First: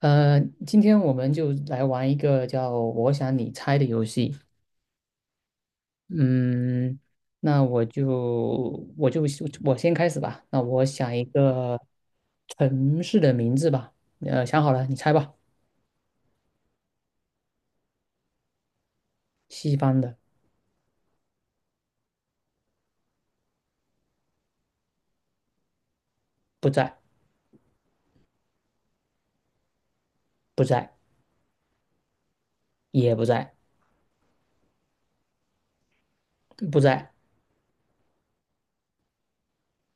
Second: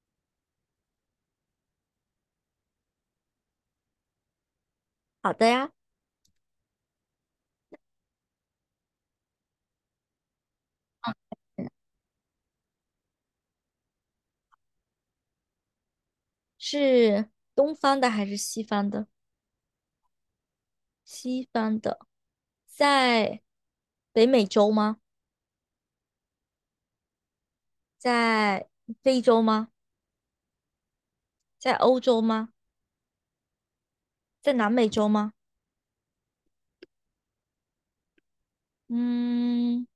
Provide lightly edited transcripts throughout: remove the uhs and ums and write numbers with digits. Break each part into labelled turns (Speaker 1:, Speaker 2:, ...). Speaker 1: 今天我们就来玩一个叫“我想你猜”的游戏。
Speaker 2: 好的呀。
Speaker 1: 嗯，那我就我就我先开始吧。那我想一
Speaker 2: 嗯
Speaker 1: 个城市的名字吧。想好了，你猜吧。
Speaker 2: 是东方的还是西方的？
Speaker 1: 西方的，
Speaker 2: 西方的，在北美洲吗？
Speaker 1: 不在，
Speaker 2: 在非洲吗？
Speaker 1: 不在，
Speaker 2: 在欧洲吗？
Speaker 1: 也不在，
Speaker 2: 在南美洲吗？
Speaker 1: 不在。
Speaker 2: 嗯，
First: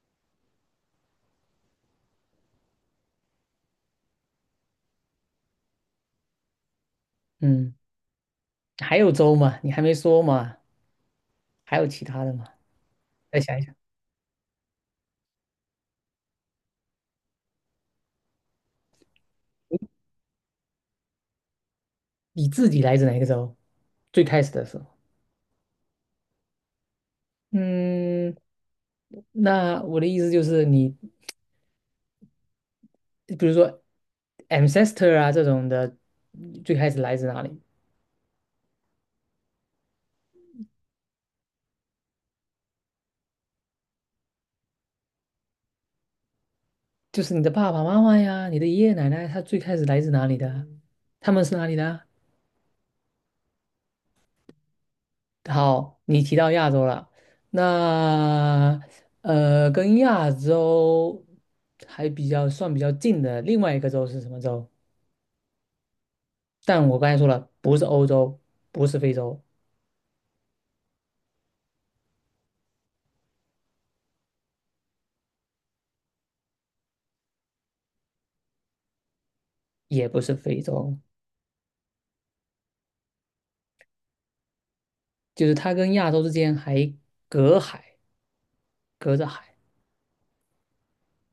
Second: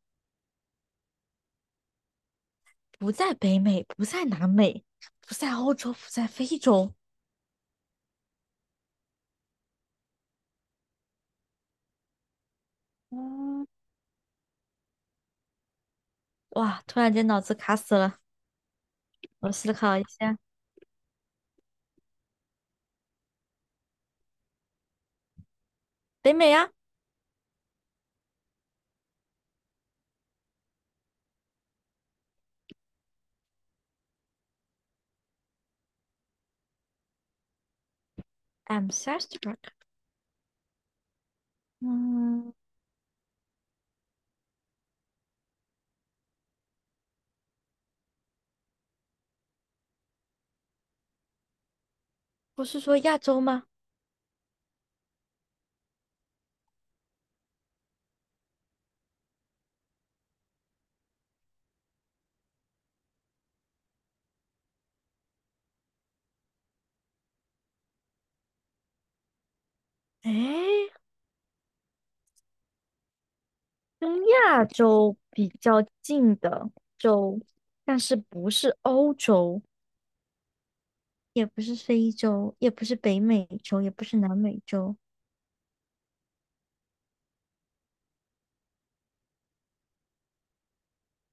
Speaker 2: 不在北美，不在南美，不在欧洲，不在非洲。
Speaker 1: 嗯，还有州吗？你还没说嘛？还有其他的吗？再想一
Speaker 2: 嗯，
Speaker 1: 想，
Speaker 2: 哇，突然间脑子卡死了，我思考一下。
Speaker 1: 你自己来自哪个州？最开始的时候，
Speaker 2: 北美啊
Speaker 1: 嗯，那我的意思就是你。比如说 ancestor 啊这种的，最开始来自哪里？
Speaker 2: ，I'm s t a r s r c k。 嗯，
Speaker 1: 就是你的爸爸妈妈呀，你的爷爷奶奶，他最开始来自哪里的啊，他们是哪里的啊？
Speaker 2: 不是说亚洲吗？
Speaker 1: 好，你提到亚洲了，那跟亚洲还比较算比较近的另外一个洲是什么洲？但我刚才说了，不是欧洲，不是非洲，
Speaker 2: 诶。跟亚洲比较近的洲，但是不是欧洲，
Speaker 1: 也不是非洲，
Speaker 2: 也不是非洲，也不是北美洲，也不是南美洲。
Speaker 1: 就是它跟亚洲之间还隔海，隔着海。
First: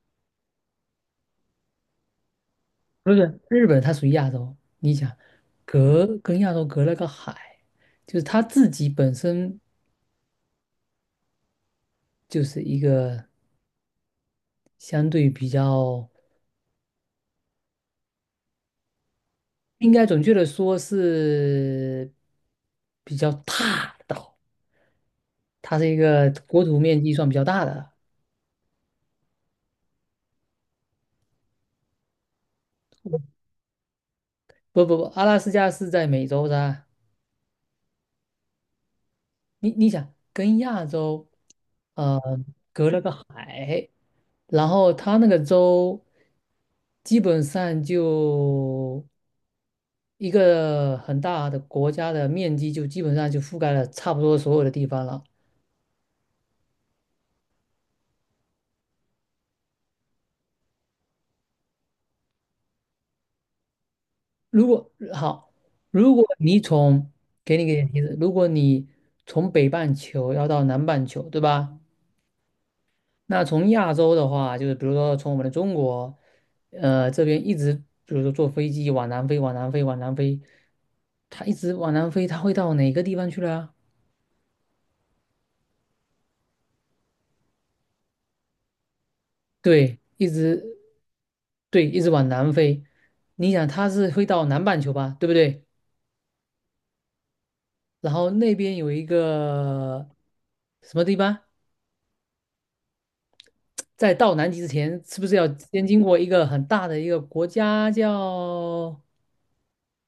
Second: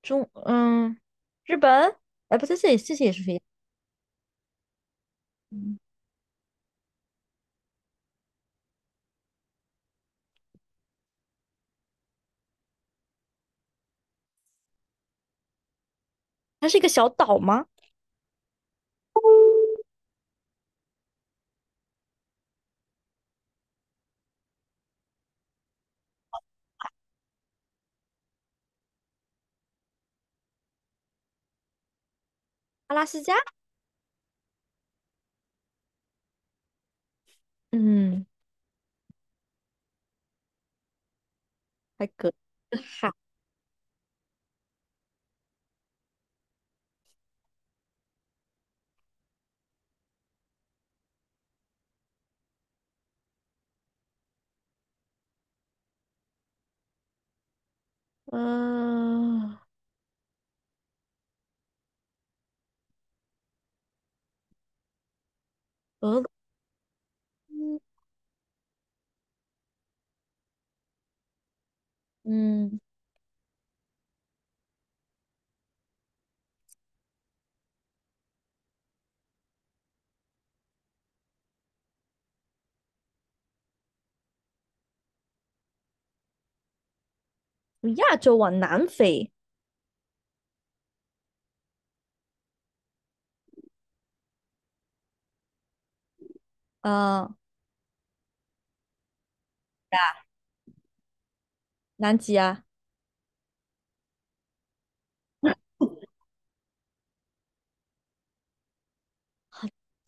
Speaker 2: 中，嗯，日本。哎，不对，这些
Speaker 1: 不
Speaker 2: 也是非
Speaker 1: 是
Speaker 2: 洲。
Speaker 1: 日本，它属于亚洲。你想，
Speaker 2: 嗯，
Speaker 1: 隔跟亚洲隔了个海，就是它自己本身就是一个相对比较，
Speaker 2: 它是一个小岛吗？
Speaker 1: 应该准确的说是比较大的岛，它是一个国土面积算比较大的。
Speaker 2: 阿拉斯加？
Speaker 1: 不不不，阿拉斯加是在美洲的啊。
Speaker 2: 嗯，
Speaker 1: 你想，跟亚洲
Speaker 2: 还
Speaker 1: 呃
Speaker 2: 隔个
Speaker 1: 隔了个
Speaker 2: 海。
Speaker 1: 海，然后它那个州基本上就。一个很大的国家的面积就基本上就覆盖了差不多所有的地方了。
Speaker 2: 呃，
Speaker 1: 如果好，如
Speaker 2: 俄
Speaker 1: 果
Speaker 2: 罗
Speaker 1: 你从给你个
Speaker 2: 斯。
Speaker 1: 点提示，如果你从北半球要到南半球，对吧？
Speaker 2: 嗯，
Speaker 1: 那从亚洲的话，就是比如说从我们的中国，这边一直，比如说坐飞机往南飞，往南飞，往南飞，它一直往南飞，它会到哪个地方去了啊？
Speaker 2: 从亚洲往南飞。
Speaker 1: 对，一直对，一直往南飞。你想它是会到南半球吧，对不对？
Speaker 2: 啊，
Speaker 1: 然后那边有一个什么地方，
Speaker 2: 南极啊。
Speaker 1: 在到南极之前，是不是要 先经过一个很大的一个国家叫？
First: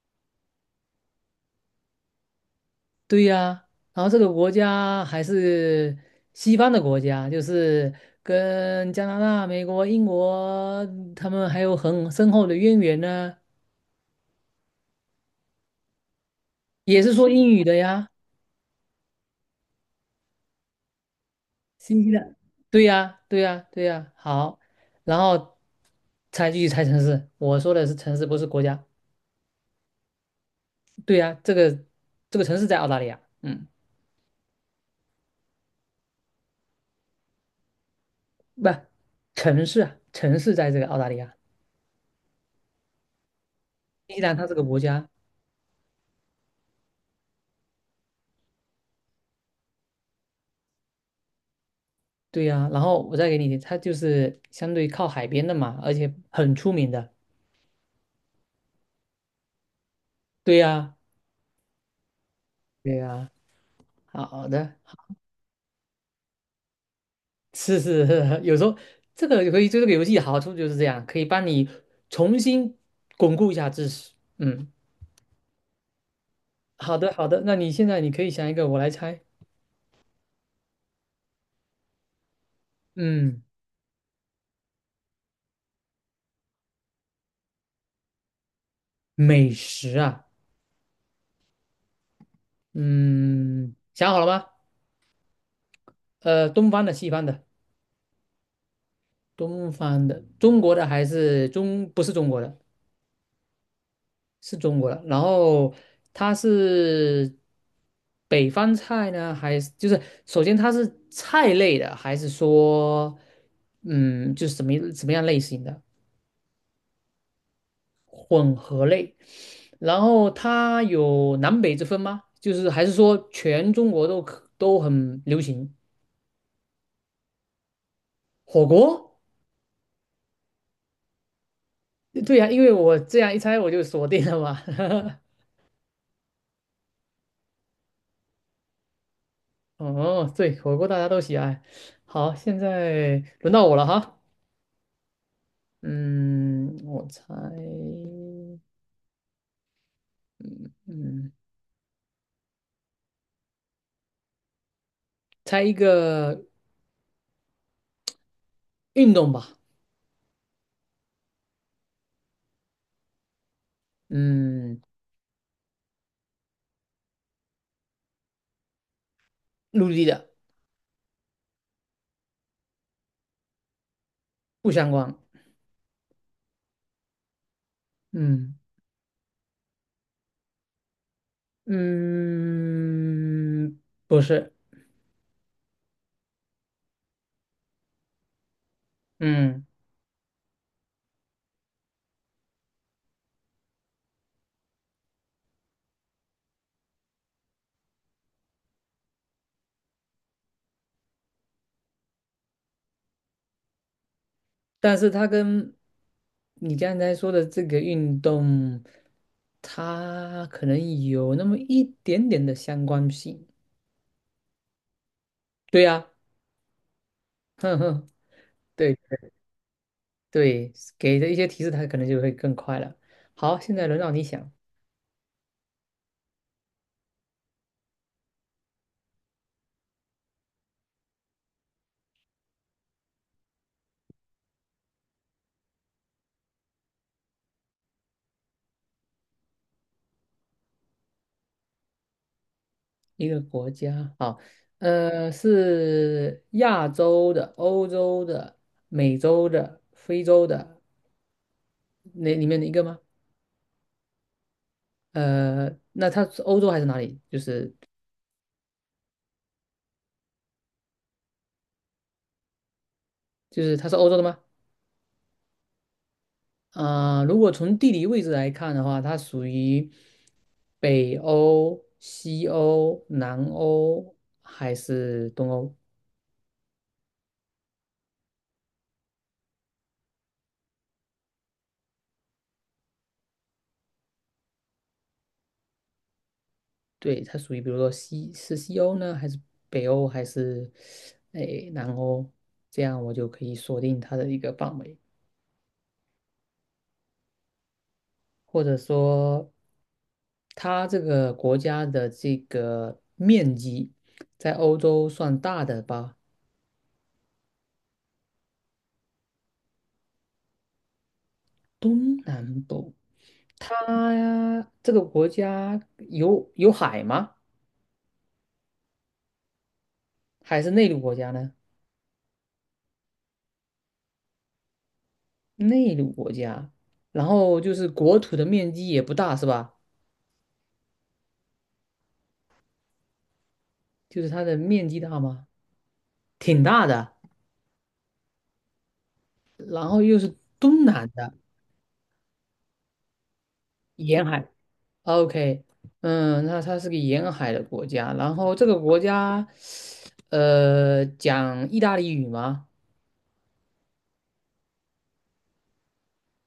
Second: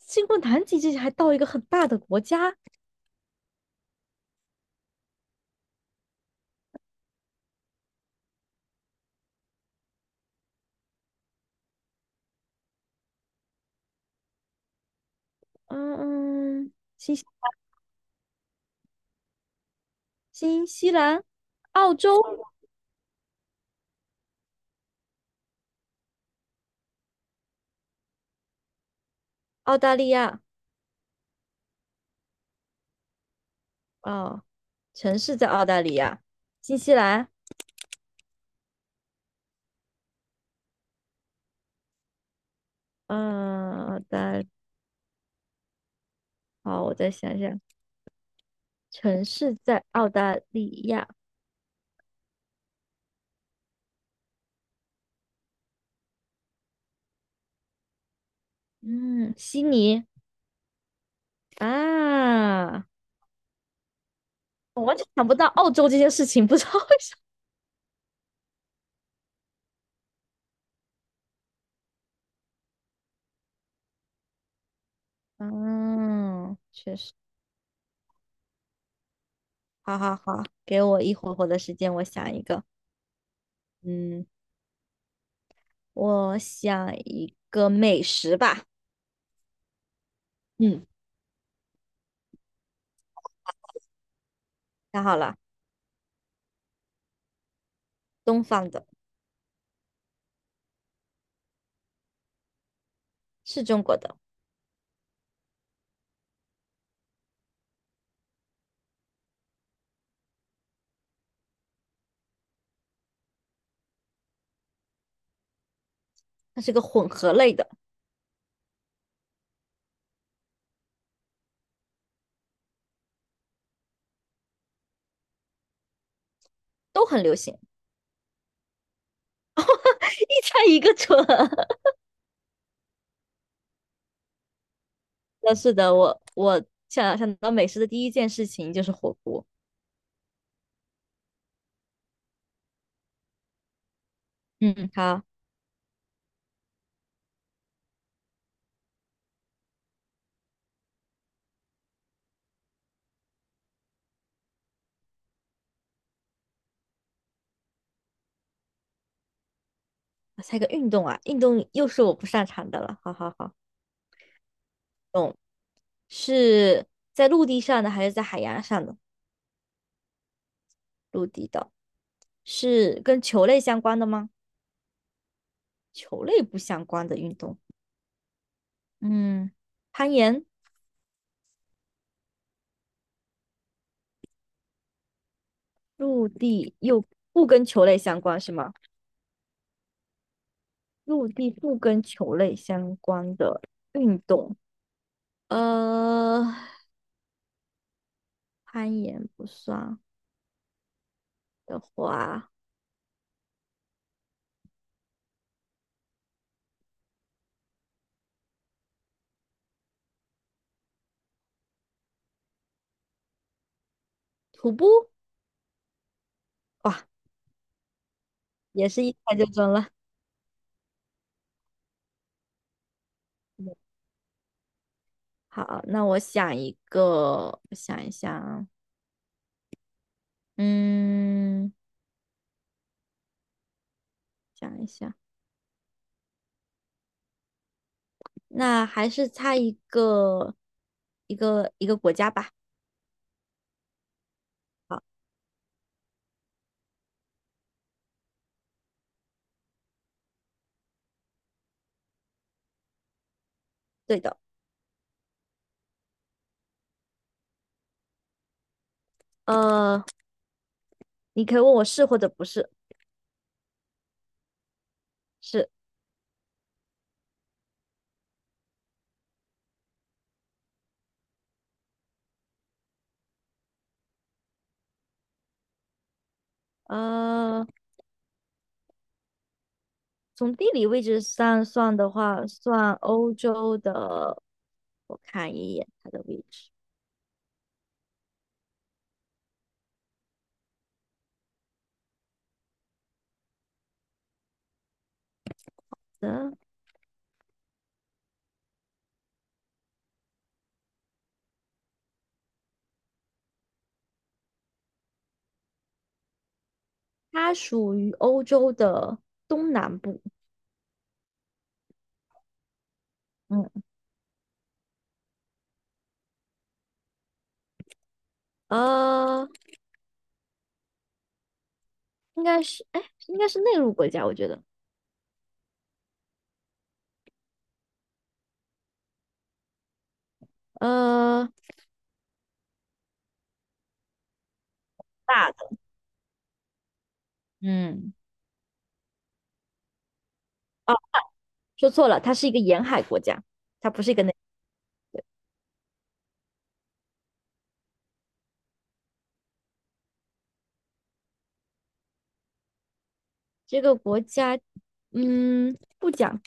Speaker 2: 经过南极这些，还到一个很大的国家。
Speaker 1: 对呀，然后这个国家还是西方的国家，就是跟加拿大、美国、英国他们还有很深厚的渊源呢，
Speaker 2: 嗯嗯。
Speaker 1: 也是说英语的呀。
Speaker 2: 新西兰、澳
Speaker 1: 新西
Speaker 2: 洲、
Speaker 1: 兰，对呀，对呀，对呀，好，然后才继续猜城市。我说的是城市，不是国家。
Speaker 2: 澳大利亚。
Speaker 1: 对呀，这个城市在澳大利亚，嗯，
Speaker 2: 哦，城市在澳大利亚，新西兰，
Speaker 1: 不，城市啊，城市在这个澳大利亚，
Speaker 2: 嗯，澳
Speaker 1: 新西兰
Speaker 2: 大，
Speaker 1: 它是个国家，
Speaker 2: 好，我再想想。城市在澳大利亚。
Speaker 1: 对呀。然后我再给你，它就是相对靠海边的嘛，而且很出名的，
Speaker 2: 嗯，悉尼
Speaker 1: 对呀，
Speaker 2: 啊。
Speaker 1: 对呀。好的，
Speaker 2: 我完全想不到澳洲这件事情，不知道为
Speaker 1: 是是，有时候这个可以，对这个游戏好处就是这样，可以帮你重新巩固一下知识。嗯，
Speaker 2: 什么。嗯，确
Speaker 1: 好的
Speaker 2: 实。
Speaker 1: 好的，那你现在你可以想一个，我来猜。
Speaker 2: 好好好，给我一会儿的时间，我想一个。
Speaker 1: 嗯，
Speaker 2: 嗯，我想一个美食吧。
Speaker 1: 美食啊，
Speaker 2: 嗯，
Speaker 1: 嗯，想好了吗？
Speaker 2: 想好了。
Speaker 1: 东方的、西方的、
Speaker 2: 东方的。
Speaker 1: 东方的、中国的还是中，不是中国的，
Speaker 2: 是中国的，
Speaker 1: 是中国的。然后它是北方菜呢，还是就是首先它是菜类的，还是说嗯，就是什么什么样类型的
Speaker 2: 它是个混合类的，
Speaker 1: 混合类？然后它有南北之分吗？就是还是说全中国都可都很流行
Speaker 2: 都很流行。
Speaker 1: 火锅？
Speaker 2: 一猜一个准。
Speaker 1: 对呀、因为我这样一猜我就锁定了嘛。
Speaker 2: 那是的，我想到美食的第一件事情就是火锅。
Speaker 1: 哦，对，火锅大家都喜爱。好，现在轮到我了哈。
Speaker 2: 嗯，好，
Speaker 1: 嗯，我猜，嗯，猜一个运动吧。
Speaker 2: 我猜个运动啊，运动又是我不擅长的了。好好好。
Speaker 1: 嗯，
Speaker 2: 懂是在陆地上的还是在海洋上的？
Speaker 1: 陆地的，
Speaker 2: 陆地的，是跟球类相关的吗？
Speaker 1: 不相关。
Speaker 2: 球类不相关的运动。
Speaker 1: 嗯
Speaker 2: 嗯，攀岩。
Speaker 1: 嗯，不是。
Speaker 2: 陆地又不跟球类相关是吗？
Speaker 1: 嗯，
Speaker 2: 陆地不跟球类相关的运动。呃，攀岩不算的话，
Speaker 1: 但是它跟你刚才说的这个运动，它可能有那么一点点的相关性。
Speaker 2: 徒步。
Speaker 1: 对呀、
Speaker 2: 哇，
Speaker 1: 哼哼。
Speaker 2: 也
Speaker 1: 对。
Speaker 2: 是一猜就中了。
Speaker 1: 对，给的一些提示，它可能就会更快了。好，现在轮到你想
Speaker 2: 好，那我想一个，我想一想啊。嗯，想一想。那还是猜一个，一个国家吧。
Speaker 1: 一个国家，好，
Speaker 2: 好。
Speaker 1: 是亚洲的、欧洲的、美洲的、非洲的那里面的一个吗？
Speaker 2: 对的。
Speaker 1: 那它是欧洲还是哪里？就是
Speaker 2: 呃，你可以问我是或者不是。
Speaker 1: 就是它是欧洲的吗？
Speaker 2: 是。
Speaker 1: 啊、如果从地理位置来看的话，它属于北欧、西欧、南欧还是东欧？
Speaker 2: 呃，从地理位置上算的话，算欧洲的。我看一眼它的位置。
Speaker 1: 对，它属于比如说西是西欧呢，还是北欧，还是诶南欧？这样我就可以锁定它的一个范围，
Speaker 2: 嗯，
Speaker 1: 或者说它这个国家的这个面积在欧洲算大的吧？
Speaker 2: 它属于欧洲的东南部。
Speaker 1: 东南部，
Speaker 2: 嗯，
Speaker 1: 它这个国家有海吗？
Speaker 2: 呃，
Speaker 1: 还是内陆国家呢？
Speaker 2: 应该是，哎，应该是内陆国家，我觉得。
Speaker 1: 内陆国家，然后就是国土的面积也不大是吧？
Speaker 2: 呃，
Speaker 1: 就是它的面积大吗？
Speaker 2: 大的。
Speaker 1: 挺大的。
Speaker 2: 嗯，
Speaker 1: 然后又是东
Speaker 2: 哦，
Speaker 1: 南的
Speaker 2: 说错了，它是一个沿海国家，它不是一个
Speaker 1: 沿
Speaker 2: 。
Speaker 1: 海，OK，嗯，那它是个沿海的国家，然后这个国家，讲意大利语吗？
Speaker 2: 这个国家，不讲。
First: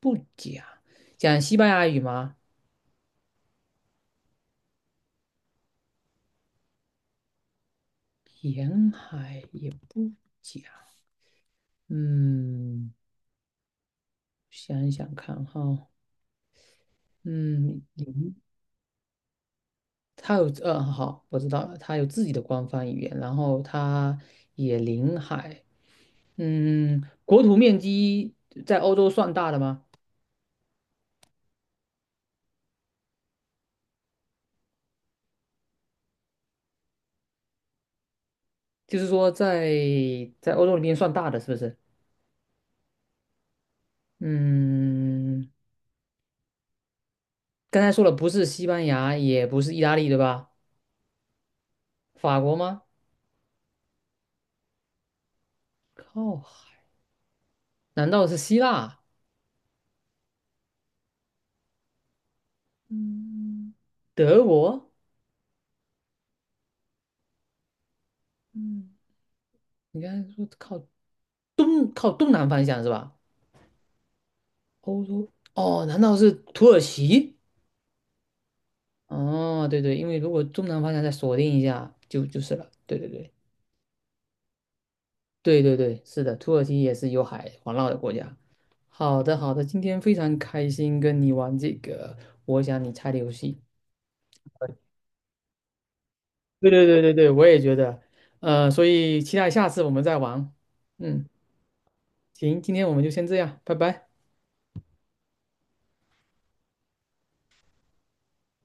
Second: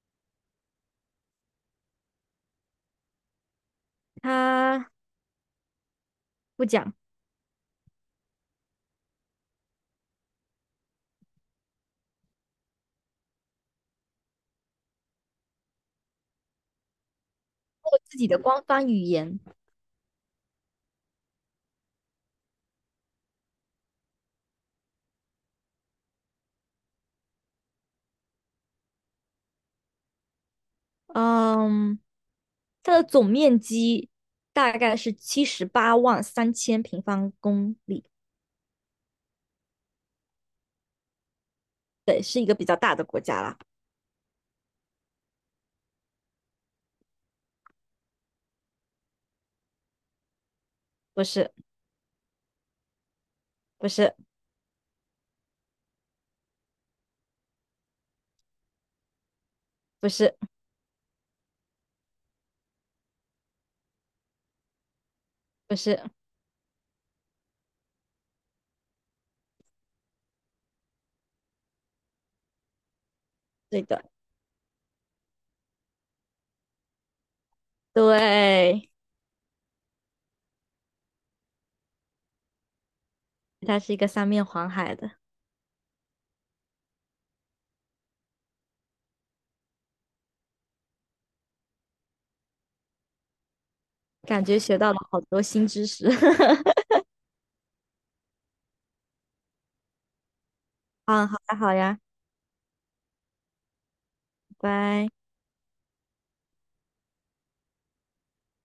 Speaker 1: 不讲，讲西班牙语吗？
Speaker 2: 它不讲。
Speaker 1: 沿海也不讲，嗯，想一想看哈，嗯，
Speaker 2: 它有自己
Speaker 1: 嗯
Speaker 2: 的官方语言。
Speaker 1: 它有，好，我知道了，它有自己的官方语言，然后它也临海，嗯，国土面积在欧洲算大的吗？
Speaker 2: 嗯，它的总面积大概是783,000平方公里。
Speaker 1: 就是说在在欧洲里面算大的，是不是？
Speaker 2: 对，是一个比较大的国家啦。
Speaker 1: 嗯，刚才说了，不是西班牙，也不是意大利，对吧？
Speaker 2: 不是。
Speaker 1: 法国吗？
Speaker 2: 不是。
Speaker 1: 靠海，难道是希腊？
Speaker 2: 不是。
Speaker 1: 嗯德国？
Speaker 2: 不是。
Speaker 1: 嗯，你刚才说靠东靠东南方向是吧？
Speaker 2: 对的。
Speaker 1: 欧洲哦，难道是土耳其？
Speaker 2: 对，
Speaker 1: 哦，对对，因为如果东南方向再锁定一下，就就是了。对对对。
Speaker 2: 它是一个三面环海的。
Speaker 1: 对对对，是的，土耳其也是有海环绕的国家。好的好的，今天非常开心跟你玩这个我想你猜的游戏。
Speaker 2: 感觉学到了好多新知识。
Speaker 1: 对对 对对对，我也觉得，所以期待下次我们再玩。嗯，
Speaker 2: 嗯，好呀，好呀，
Speaker 1: 行，今天我们就先这样，拜拜。
Speaker 2: 拜拜。